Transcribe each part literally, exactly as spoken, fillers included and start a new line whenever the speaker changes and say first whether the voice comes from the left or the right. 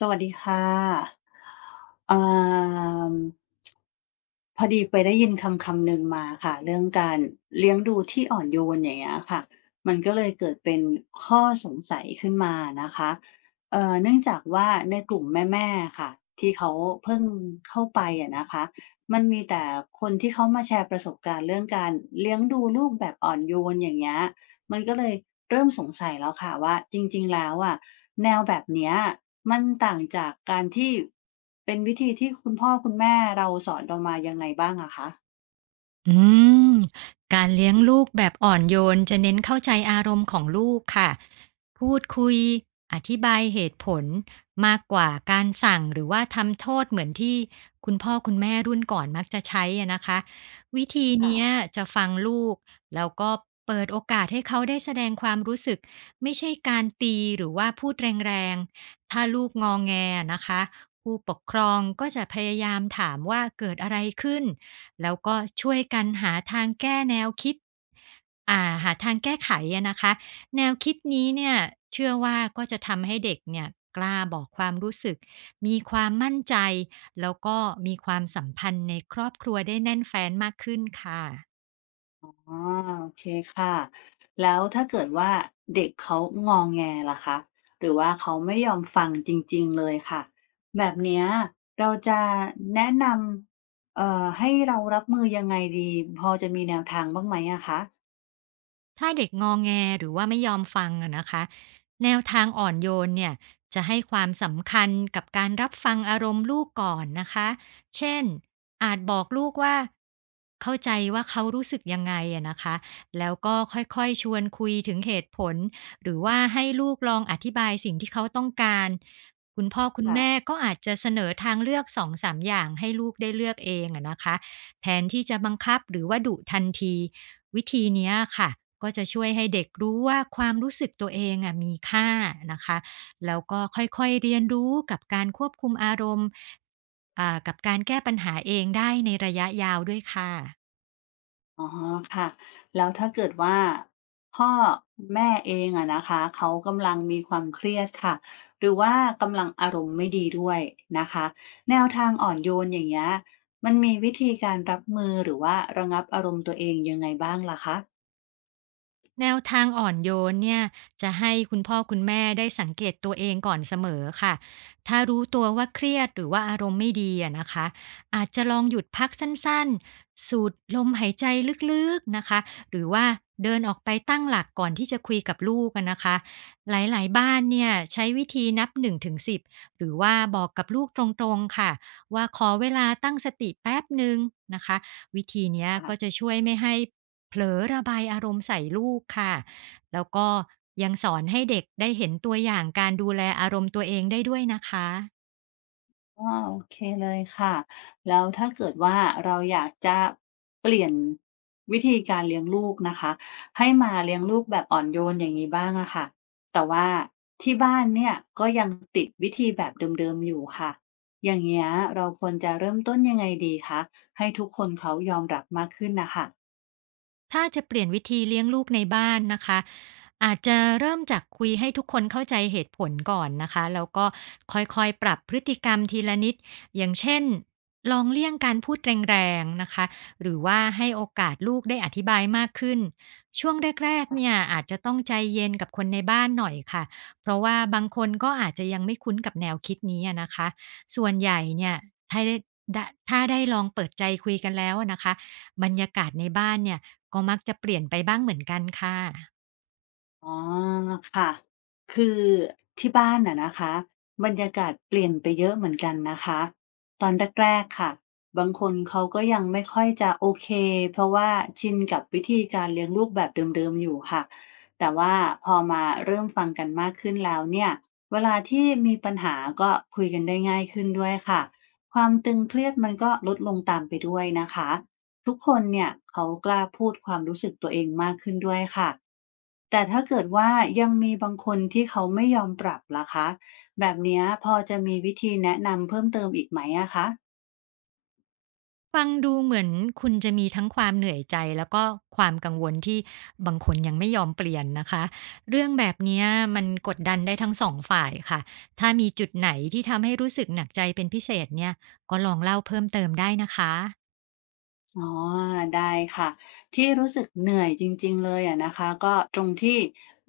left: สวัสดีค่ะเอ่อพอดีไปได้ยินคำคำหนึ่งมาค่ะเรื่องการเลี้ยงดูที่อ่อนโยนอย่างเงี้ยค่ะมันก็เลยเกิดเป็นข้อสงสัยขึ้นมานะคะเอ่อเนื่องจากว่าในกลุ่มแม่ๆค่ะที่เขาเพิ่งเข้าไปอะนะคะมันมีแต่คนที่เขามาแชร์ประสบการณ์เรื่องการเลี้ยงดูลูกแบบอ่อนโยนอย่างเงี้ย มันก็เลยเริ่มสงสัยแล้วค่ะว่าจริงๆแล้วอะแนวแบบเนี้ยมันต่างจากการที่เป็นวิธีที่คุณพ่อคุณแม่เราสอนเรามายังไงบ้างอะคะ
right: อืมการเลี้ยงลูกแบบอ่อนโยนจะเน้นเข้าใจอารมณ์ของลูกค่ะ พูดคุยอธิบายเหตุผลมากกว่าการสั่งหรือว่าทำโทษเหมือนที่คุณพ่อคุณแม่รุ่นก่อนมักจะใช้อะนะคะวิธีเนี้ย
left: ค่ะ
right: จะฟังลูกแล้วก็เปิดโอกาสให้เขาได้แสดงความรู้สึกไม่ใช่การตีหรือว่าพูดแรงๆถ้าลูกงองแงนะคะผู้ปกครองก็จะพยายามถามว่าเกิดอะไรขึ้น แล้วก็ช่วยกันหาทางแก้แนวคิดอ่าหาทางแก้ไขอะนะคะแนวคิดนี้เนี่ยเชื่อว่าก็จะทำให้เด็กเนี่ยกล้าบอกความรู้สึกมีความมั่นใจแล้วก็มีความสัมพันธ์ในครอบครัวได้แน่นแฟ้นมากขึ้นค่ะ
left: อ๋อโอเคค่ะแล้วถ้าเกิดว่าเด็กเขางอแงล่ะคะหรือว่าเขาไม่ยอมฟังจริงๆเลยค่ะแบบเนี้ยเราจะแนะนำเอ่อให้เรารับมือยังไงดีพอจะมีแนวทางบ้างไหมอะคะ
right: ถ้าเด็กงอแงหรือว่าไม่ยอมฟังอะนะคะแนวทางอ่อนโยนเนี่ยจะให้ความสำคัญกับการรับฟังอารมณ์ลูกก่อนนะคะเช่นอาจบอกลูกว่าเข้าใจว่าเขารู้สึกยังไงอะนะคะแล้วก็ค่อยๆชวนคุยถึงเหตุผลหรือว่าให้ลูกลองอธิบายสิ่งที่เขาต้องการคุณพ่อคุณแม่
left: ค่ะ
right: ก็อาจจะเสนอทางเลือกสองสามอย่างให้ลูกได้เลือกเองอะนะคะแทนที่จะบังคับหรือว่าดุทันที วิธีเนี้ยค่ะก็จะช่วยให้เด็กรู้ว่าความรู้สึกตัวเองอะมีค่านะคะแล้วก็ค่อยๆเรียนรู้กับการควบคุมอารมณ์อ่ากับการแก้ปัญหาเองได้ในระยะยาวด้วยค่ะ
left: อ๋อค่ะแล้วถ้าเกิดว่าพ่อแม่เองอะนะคะเขากำลังมีความเครียดค่ะหรือว่ากำลังอารมณ์ไม่ดีด้วยนะคะแนวทางอ่อนโยนอย่างเงี้ยมันมีวิธีการรับมือหรือว่าระงับอารมณ์ตัวเองยังไงบ้างล่ะคะ
right: แนวทางอ่อนโยนเนี่ยจะให้คุณพ่อคุณแม่ได้สังเกตตัวเองก่อนเสมอค่ะถ้ารู้ตัวว่าเครียดหรือว่าอารมณ์ไม่ดีอะนะคะอาจจะลองหยุดพักสั้นๆสูดลมหายใจลึกๆนะคะหรือว่าเดินออกไปตั้งหลักก่อนที่จะคุยกับลูกอะนะคะหลายๆบ้านเนี่ยใช้วิธีนับหนึ่งถึงสิบหรือว่าบอกกับลูกตรงๆค่ะว่าขอเวลาตั้งสติแป๊บหนึ่งนะคะวิธีเนี้ยก็จะ
left: ะ
right: ช่วยไม่ให้ เผลอระบายอารมณ์ใส่ลูกค่ะ แล้วก็ยังสอนให้เด็กได้เห็นตัวอย่างการดูแลอารมณ์ตัวเองได้ด้วยนะคะ
left: อ๋อโอเคเลยค่ะแล้วถ้าเกิดว่าเราอยากจะเปลี่ยนวิธีการเลี้ยงลูกนะคะให้มาเลี้ยงลูกแบบอ่อนโยนอย่างงี้บ้างอะค่ะแต่ว่าที่บ้านเนี่ยก็ยังติดวิธีแบบเดิมๆอยู่ค่ะอย่างเงี้ยเราควรจะเริ่มต้นยังไงดีคะให้ทุกคนเขายอมรับมากขึ้นนะคะ
right: ถ้าจะเปลี่ยนวิธีเลี้ยงลูกในบ้านนะคะอาจจะเริ่มจากคุยให้ทุกคนเข้าใจเหตุผลก่อนนะคะแล้วก็ค่อยๆปรับพฤติกรรมทีละนิดอย่างเช่นลองเลี่ยงการพูดแรงๆนะคะหรือว่าให้โอกาสลูกได้อธิบายมากขึ้นช่วงแรกๆเนี่ยอาจจะต้องใจเย็นกับคนในบ้านหน่อยค่ะเพราะว่าบางคนก็อาจจะยังไม่คุ้นกับแนวคิดนี้อะนะคะส่วนใหญ่เนี่ยถ้าได้ถ้าได้ลองเปิดใจคุยกันแล้วอะนะคะ บรรยากาศในบ้านเนี่ยก็มักจะเปลี่ยนไปบ้างเหมือนกันค่ะ
left: อ๋อค่ะคือที่บ้านน่ะนะคะบรรยากาศเปลี่ยนไปเยอะเหมือนกันนะคะตอนแรกๆค่ะบางคนเขาก็ยังไม่ค่อยจะโอเคเพราะว่าชินกับวิธีการเลี้ยงลูกแบบเดิมๆอยู่ค่ะแต่ว่าพอมาเริ่มฟังกันมากขึ้นแล้วเนี่ยเวลาที่มีปัญหาก็คุยกันได้ง่ายขึ้นด้วยค่ะความตึงเครียดมันก็ลดลงตามไปด้วยนะคะ ทุกคนเนี่ยเขากล้าพูดความรู้สึกตัวเองมากขึ้นด้วยค่ะแต่ถ้าเกิดว่ายังมีบางคนที่เขาไม่ยอมปรับล่ะคะแบบเนี้ยพอจะมีวิธีแนะนำเพิ่มเติมอีกไหมอะคะ
right: ฟังดูเหมือนคุณจะมีทั้งความเหนื่อยใจแล้วก็ความกังวลที่บางคนยังไม่ยอมเปลี่ยนนะคะเรื่องแบบเนี้ยมันกดดันได้ทั้งสองฝ่ายค่ะถ้ามีจุดไหนที่ทำให้รู้สึกหนักใจเป็นพิเศษเนี่ยก็ลองเล่าเพิ่มเติมได้นะคะ
left: อ๋อได้ค่ะที่รู้สึกเหนื่อยจริงๆเลยอะนะคะก็ตรงที่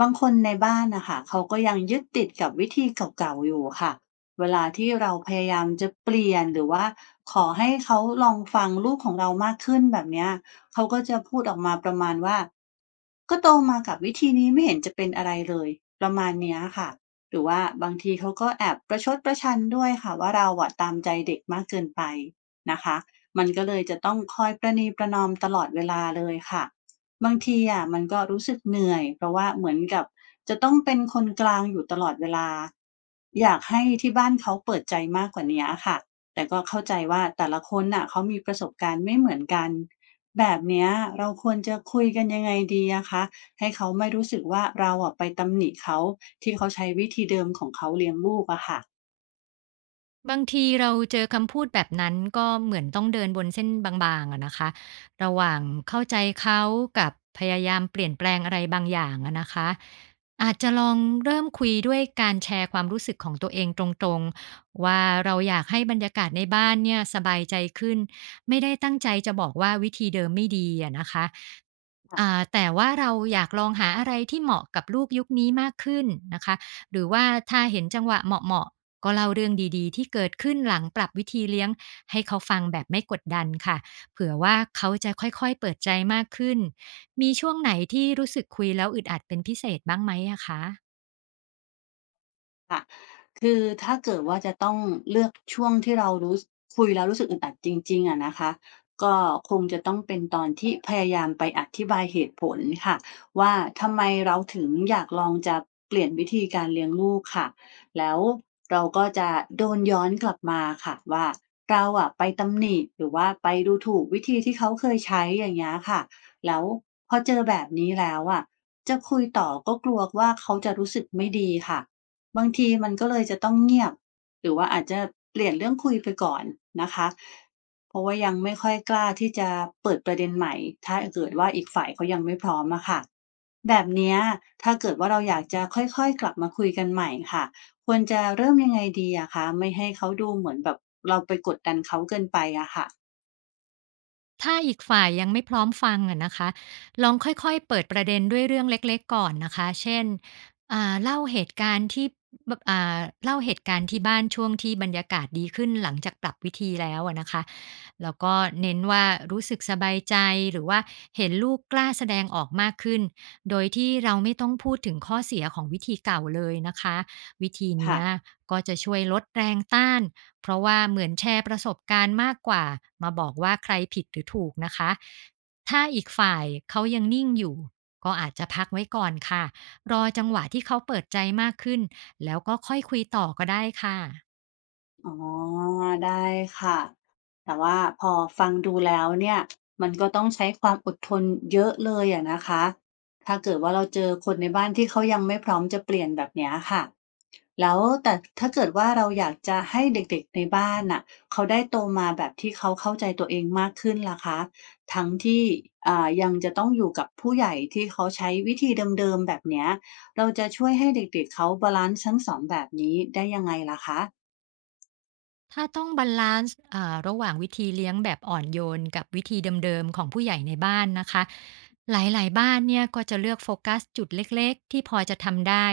left: บางคนในบ้านนะคะเขาก็ยังยึดติดกับวิธีเก่าๆอยู่ค่ะเวลาที่เราพยายามจะเปลี่ยนหรือว่าขอให้เขาลองฟังลูกของเรามากขึ้นแบบเนี้ยเขาก็จะพูดออกมาประมาณว่าก็โตมากับวิธีนี้ไม่เห็นจะเป็นอะไรเลยประมาณเนี้ยค่ะหรือว่าบางทีเขาก็แอบประชดประชันด้วยค่ะว่าเราอะตามใจเด็กมากเกินไปนะคะ มันก็เลยจะต้องคอยประนีประนอมตลอดเวลาเลยค่ะบางทีอะมันก็รู้สึกเหนื่อยเพราะว่าเหมือนกับจะต้องเป็นคนกลางอยู่ตลอดเวลาอยากให้ที่บ้านเขาเปิดใจมากกว่านี้อะค่ะแต่ก็เข้าใจว่าแต่ละคนน่ะเขามีประสบการณ์ไม่เหมือนกันแบบเนี้ยเราควรจะคุยกันยังไงดีอะคะให้เขาไม่รู้สึกว่าเราอะไปตำหนิเขาที่เขาใช้วิธีเดิมของเขาเลี้ยงลูกอะ
right: บางทีเราเจอคำพูดแบบนั้นก็เหมือนต้องเดินบนเส้นบางๆอะนะคะระหว่างเข้าใจเขากับพยายามเปลี่ยนแปลงอะไรบางอย่างอะนะคะอาจจะลองเริ่มคุยด้วยการแชร์ความรู้สึกของตัวเองตรงๆว่าเราอยากให้บรรยากาศในบ้านเนี่ยสบายใจขึ้นไม่ได้ตั้งใจจะบอกว่าวิธีเดิมไม่ดีอะนะคะ อ่า
left: ค่ะ
right: แต่ว่าเราอยากลองหาอะไรที่เหมาะกับลูกยุคนี้มากขึ้นนะคะหรือว่าถ้าเห็นจังหวะเหมาะๆก็เล่าเรื่องดีๆที่เกิดขึ้นหลังปรับวิธีเลี้ยงให้เขาฟังแบบไม่กดดันค่ะเผื่อว่าเขาจะค่อยๆเปิดใจมากขึ้นมีช่วงไหนที่รู้สึกคุยแล้วอึดอัดเป็นพิเศษบ้างไหมอะคะ
left: คือถ้าเกิดว่าจะต้องเลือกช่วงที่เรารู้สคุยแล้วรู้สึกอึดอัดจริงๆอะนะคะก็คงจะต้องเป็นตอนที่พยายามไปอธิบายเหตุผลค่ะว่าทำไมเราถึงอยากลองจะเปลี่ยนวิธีการเลี้ยงลูกค่ะแล้วเราก็จะโดนย้อนกลับมาค่ะว่าเราอะไปตำหนิหรือว่าไปดูถูกวิธีที่เขาเคยใช้อย่างเงี้ยค่ะแล้วพอเจอแบบนี้แล้วอะจะคุยต่อก็กลัวว่าเขาจะรู้สึกไม่ดีค่ะ บางทีมันก็เลยจะต้องเงียบหรือว่าอาจจะเปลี่ยนเรื่องคุยไปก่อนนะคะเพราะว่ายังไม่ค่อยกล้าที่จะเปิดประเด็นใหม่ถ้าเกิดว่าอีกฝ่ายเขายังไม่พร้อมอะค่ะแบบเนี้ยถ้าเกิดว่าเราอยากจะค่อยๆกลับมาคุยกันใหม่ค่ะควรจะเริ่มยังไงดีอะคะไม่ให้เขาดูเหมือนแบบเราไปกดดันเขาเกินไปอะค่ะ
right: ถ้าอีกฝ่ายยังไม่พร้อมฟังอะนะคะลองค่อยๆเปิดประเด็นด้วยเรื่องเล็กๆก่อนนะคะเช่นอ่าเล่าเหตุการณ์ที่แบบอ่าเล่าเหตุการณ์ที่บ้านช่วงที่บรรยากาศดีขึ้นหลังจากปรับวิธีแล้วอะนะคะแล้วก็เน้นว่ารู้สึกสบายใจหรือว่าเห็นลูกกล้าแสดงออกมากขึ้นโดยที่เราไม่ต้องพูดถึงข้อเสียของวิธีเก่าเลยนะคะวิธี
left: ค่ะ
right: เนี้ยก็จะช่วยลดแรงต้าน เพราะว่าเหมือนแชร์ประสบการณ์มากกว่ามาบอกว่าใครผิดหรือถูกนะคะถ้าอีกฝ่ายเขายังนิ่งอยู่ก็อาจจะพักไว้ก่อนค่ะรอจังหวะที่เขาเปิดใจมากขึ้นแล้วก็ค่อยคุยต่อก็ได้ค่ะ
left: อ๋อได้ค่ะแต่ว่าพอฟังดูแล้วเนี่ยมันก็ต้องใช้ความอดทนเยอะเลยอะนะคะถ้าเกิดว่าเราเจอคนในบ้านที่เขายังไม่พร้อมจะเปลี่ยนแบบเนี้ยค่ะแล้วแต่ถ้าเกิดว่าเราอยากจะให้เด็กๆในบ้านน่ะเขาได้โตมาแบบที่เขาเข้าใจตัวเองมากขึ้นล่ะคะทั้งที่อ่ายังจะต้องอยู่กับผู้ใหญ่ที่เขาใช้วิธีเดิมๆแบบเนี้ยเราจะช่วยให้เด็กๆเขาบาลานซ์ทั้งสองแบบนี้ได้ยังไงล่ะคะ
right: ถ้าต้องบาลานซ์อ่าระหว่างวิธีเลี้ยงแบบอ่อนโยนกับวิธีเดิมๆของผู้ใหญ่ในบ้านนะคะหลายๆบ้านเนี่ยก็จะเลือกโฟกัสจุดเล็กๆที่พอจะทำได้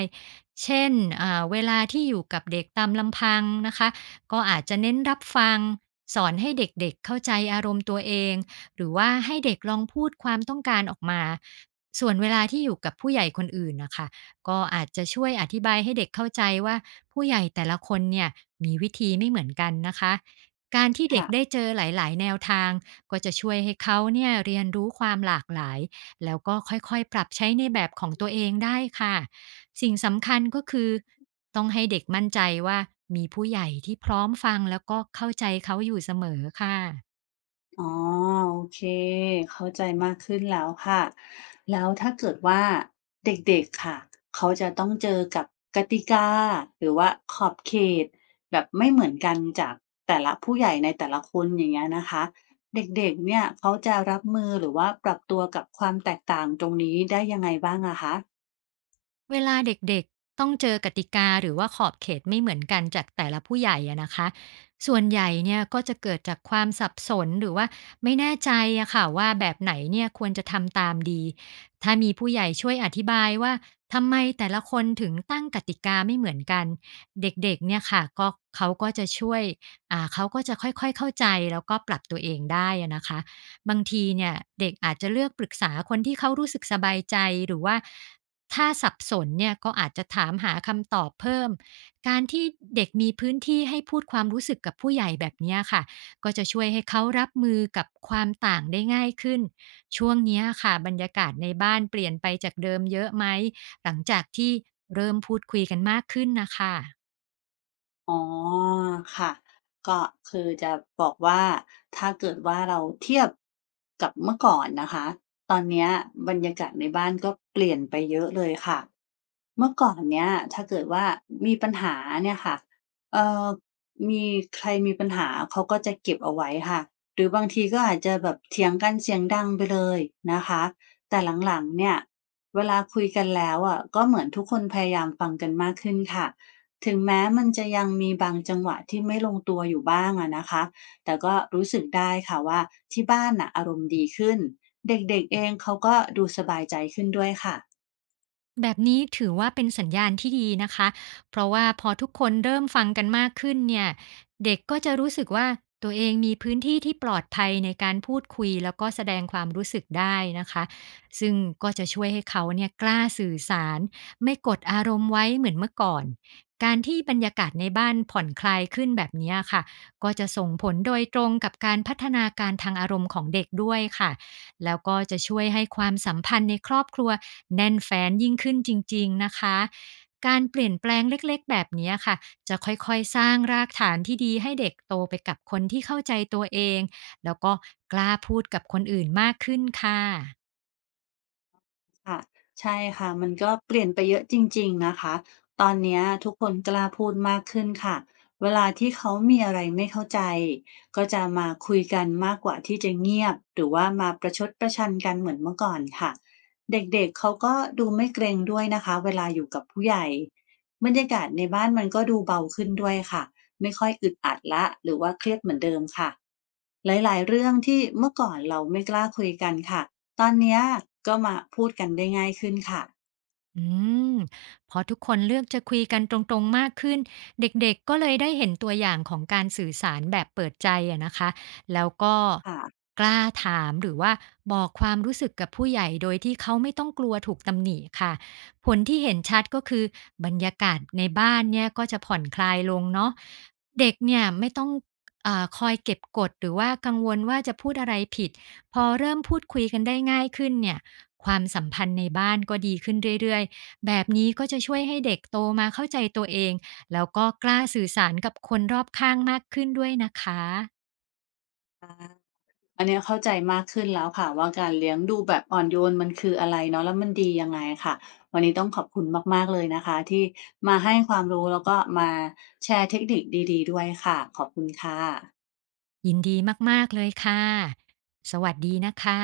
right: เช่นอ่าเวลาที่อยู่กับเด็กตามลำพังนะคะก็อาจจะเน้นรับฟังสอนให้เด็กๆเข้าใจอารมณ์ตัวเองหรือว่าให้เด็กลองพูดความต้องการออกมาส่วนเวลาที่อยู่กับผู้ใหญ่คนอื่นนะคะก็อาจจะช่วยอธิบายให้เด็กเข้าใจว่า ผู้ใหญ่แต่ละคนเนี่ยมีวิธีไม่เหมือนกันนะคะการที่เด็ก
left: ค่ะ
right: ได้เจอหลายๆแนวทางก็จะช่วยให้เขาเนี่ยเรียนรู้ความหลากหลายแล้วก็ค่อยๆปรับใช้ในแบบของตัวเองได้ค่ะสิ่งสำคัญก็คือต้องให้เด็กมั่นใจว่ามีผู้ใหญ่ที่พร้อมฟังแล้วก็เข้าใจเขาอยู่เสมอค่ะ
left: อ๋อโอเคเข้าใจมากขึ้นแล้วค่ะแล้วถ้าเกิดว่าเด็กๆค่ะเขาจะต้องเจอกับกติกาหรือว่าขอบเขตแบบไม่เหมือนกันจากแต่ละผู้ใหญ่ในแต่ละคนอย่างเงี้ยนะคะเด็กๆเนี่ยเขาจะรับมือหรือว่าปรับตัวกับความแตกต่างตรงนี้ได้ยังไงบ้างอะคะ
right: เวลาเด็กๆต้องเจอกติกาหรือว่าขอบเขตไม่เหมือนกันจากแต่ละผู้ใหญ่อะนะคะส่วนใหญ่เนี่ยก็จะเกิดจากความสับสนหรือว่าไม่แน่ใจอะค่ะว่าแบบไหนเนี่ยควรจะทำตามดีถ้ามีผู้ใหญ่ช่วยอธิบายว่าทำไมแต่ละคนถึงตั้งกติกาไม่เหมือนกันเด็กๆเนี่ยค่ะก็เขาก็จะช่วยอ่าเขาก็จะค่อยๆเข้าใจแล้วก็ปรับตัวเองได้อะนะคะบางทีเนี่ยเด็กอาจจะเลือกปรึกษาคนที่เขารู้สึกสบายใจหรือว่า ถ้าสับสนเนี่ยก็อาจจะถามหาคำตอบเพิ่ม การที่เด็กมีพื้นที่ให้พูดความรู้สึกกับผู้ใหญ่แบบเนี้ยค่ะก็จะช่วยให้เขารับมือกับความต่างได้ง่ายขึ้น ช่วงเนี้ยค่ะบรรยากาศในบ้านเปลี่ยนไปจากเดิมเยอะไหมหลังจากที่เริ่มพูดคุยกันมากขึ้นนะคะ
left: อ๋อค่ะก็คือจะบอกว่าถ้าเกิดว่าเราเทียบกับเมื่อก่อนนะคะตอนเนี้ยบรรยากาศในบ้านก็เปลี่ยนไปเยอะเลยค่ะเมื่อก่อนเนี้ยถ้าเกิดว่ามีปัญหาเนี่ยค่ะเอ่อมีใครมีปัญหาเขาก็จะเก็บเอาไว้ค่ะหรือบางทีก็อาจจะแบบเถียงกันเสียงดังไปเลยนะคะแต่หลังๆเนี่ยเวลาคุยกันแล้วอะก็เหมือนทุกคนพยายามฟังกันมากขึ้นค่ะ ถึงแม้มันจะยังมีบางจังหวะที่ไม่ลงตัวอยู่บ้างอะนะคะ แต่ก็รู้สึกได้ค่ะว่าที่บ้านน่ะอารมณ์ดีขึ้น เด็กๆเองเขาก็ดูสบายใจขึ้นด้วยค่ะ
right: แบบนี้ถือว่าเป็นสัญญาณที่ดีนะคะ เพราะว่าพอทุกคนเริ่มฟังกันมากขึ้นเนี่ยเด็กก็จะรู้สึกว่าตัวเองมีพื้นที่ที่ปลอดภัยในการพูดคุยแล้วก็แสดงความรู้สึกได้นะคะซึ่งก็จะช่วยให้เขาเนี่ยกล้าสื่อสารไม่กดอารมณ์ไว้เหมือนเมื่อก่อนการที่บรรยากาศในบ้านผ่อนคลายขึ้นแบบเนี้ยค่ะก็จะส่งผลโดยตรงกับการพัฒนาการทางอารมณ์ของเด็กด้วยค่ะ แล้วก็จะช่วยให้ความสัมพันธ์ในครอบครัวแน่นแฟ้นยิ่งขึ้นจริงๆนะคะ การเปลี่ยนแปลงเล็กๆแบบนี้ค่ะจะค่อยๆสร้างรากฐานที่ดีให้เด็กโตไปกับคนที่เข้าใจตัวเองแล้วก็กล้าพูดกับคนอื่นมากขึ้นค่ะ
left: ค่ะใช่ค่ะมันก็เปลี่ยนไปเยอะจริงๆนะคะตอนเนี้ยทุกคนกล้าพูดมากขึ้นค่ะเวลาที่เขามีอะไรไม่เข้าใจก็จะมาคุยกันมากกว่าที่จะเงียบหรือว่ามาประชดประชันกันเหมือนเมื่อก่อนค่ะเด็กๆเขาก็ดูไม่เกรงด้วยนะคะเวลาอยู่กับผู้ใหญ่บรรยากาศในบ้านมันก็ดูเบาขึ้นด้วยค่ะไม่ค่อยอึดอัดละหรือว่าเครียดเหมือนเดิมค่ะหลายๆเรื่องที่เมื่อก่อนเราไม่กล้าคุยกันค่ะ ตอนเนี้ยก็มาพูดกันได้ง่ายขึ้นค่ะ
right: อืมพอทุกคนเลือกจะคุยกันตรงๆ มากขึ้น เด็กๆ ก็เลยได้เห็นตัวอย่างของการสื่อสารแบบเปิดใจอะนะคะ แล้วก็
left: ค่ะ
right: กล้าถามหรือว่าบอกความรู้สึกกับผู้ใหญ่โดยที่เขาไม่ต้องกลัวถูกตำหนิค่ะ ผลที่เห็นชัดก็คือบรรยากาศในบ้านเนี่ยก็จะผ่อนคลายลงเนาะเด็กเนี่ยไม่ต้องเออคอยเก็บกดหรือว่ากังวลว่าจะพูดอะไรผิดพอเริ่มพูดคุยกันได้ง่ายขึ้นเนี่ย ความสัมพันธ์ในบ้านก็ดีขึ้นเรื่อยๆ แบบนี้ก็จะช่วยให้เด็กโตมาเข้าใจตัวเองแล้วก็กล้าสื่อสารกับคนรอบข้างมากขึ้นด้วยนะคะ
left: อันเนี้ยเข้าใจมากขึ้นแล้วค่ะว่าการเลี้ยงดูแบบอ่อนโยนมันคืออะไรเนาะแล้วมันดียังไงค่ะ วันนี้ต้องขอบคุณมากๆเลยนะคะที่มาให้ความรู้แล้วก็มาแชร์เทคนิคดีๆด้วยค่ะขอบคุณค่ะ
right: ยินดีมากๆเลยค่ะ สวัสดีนะคะ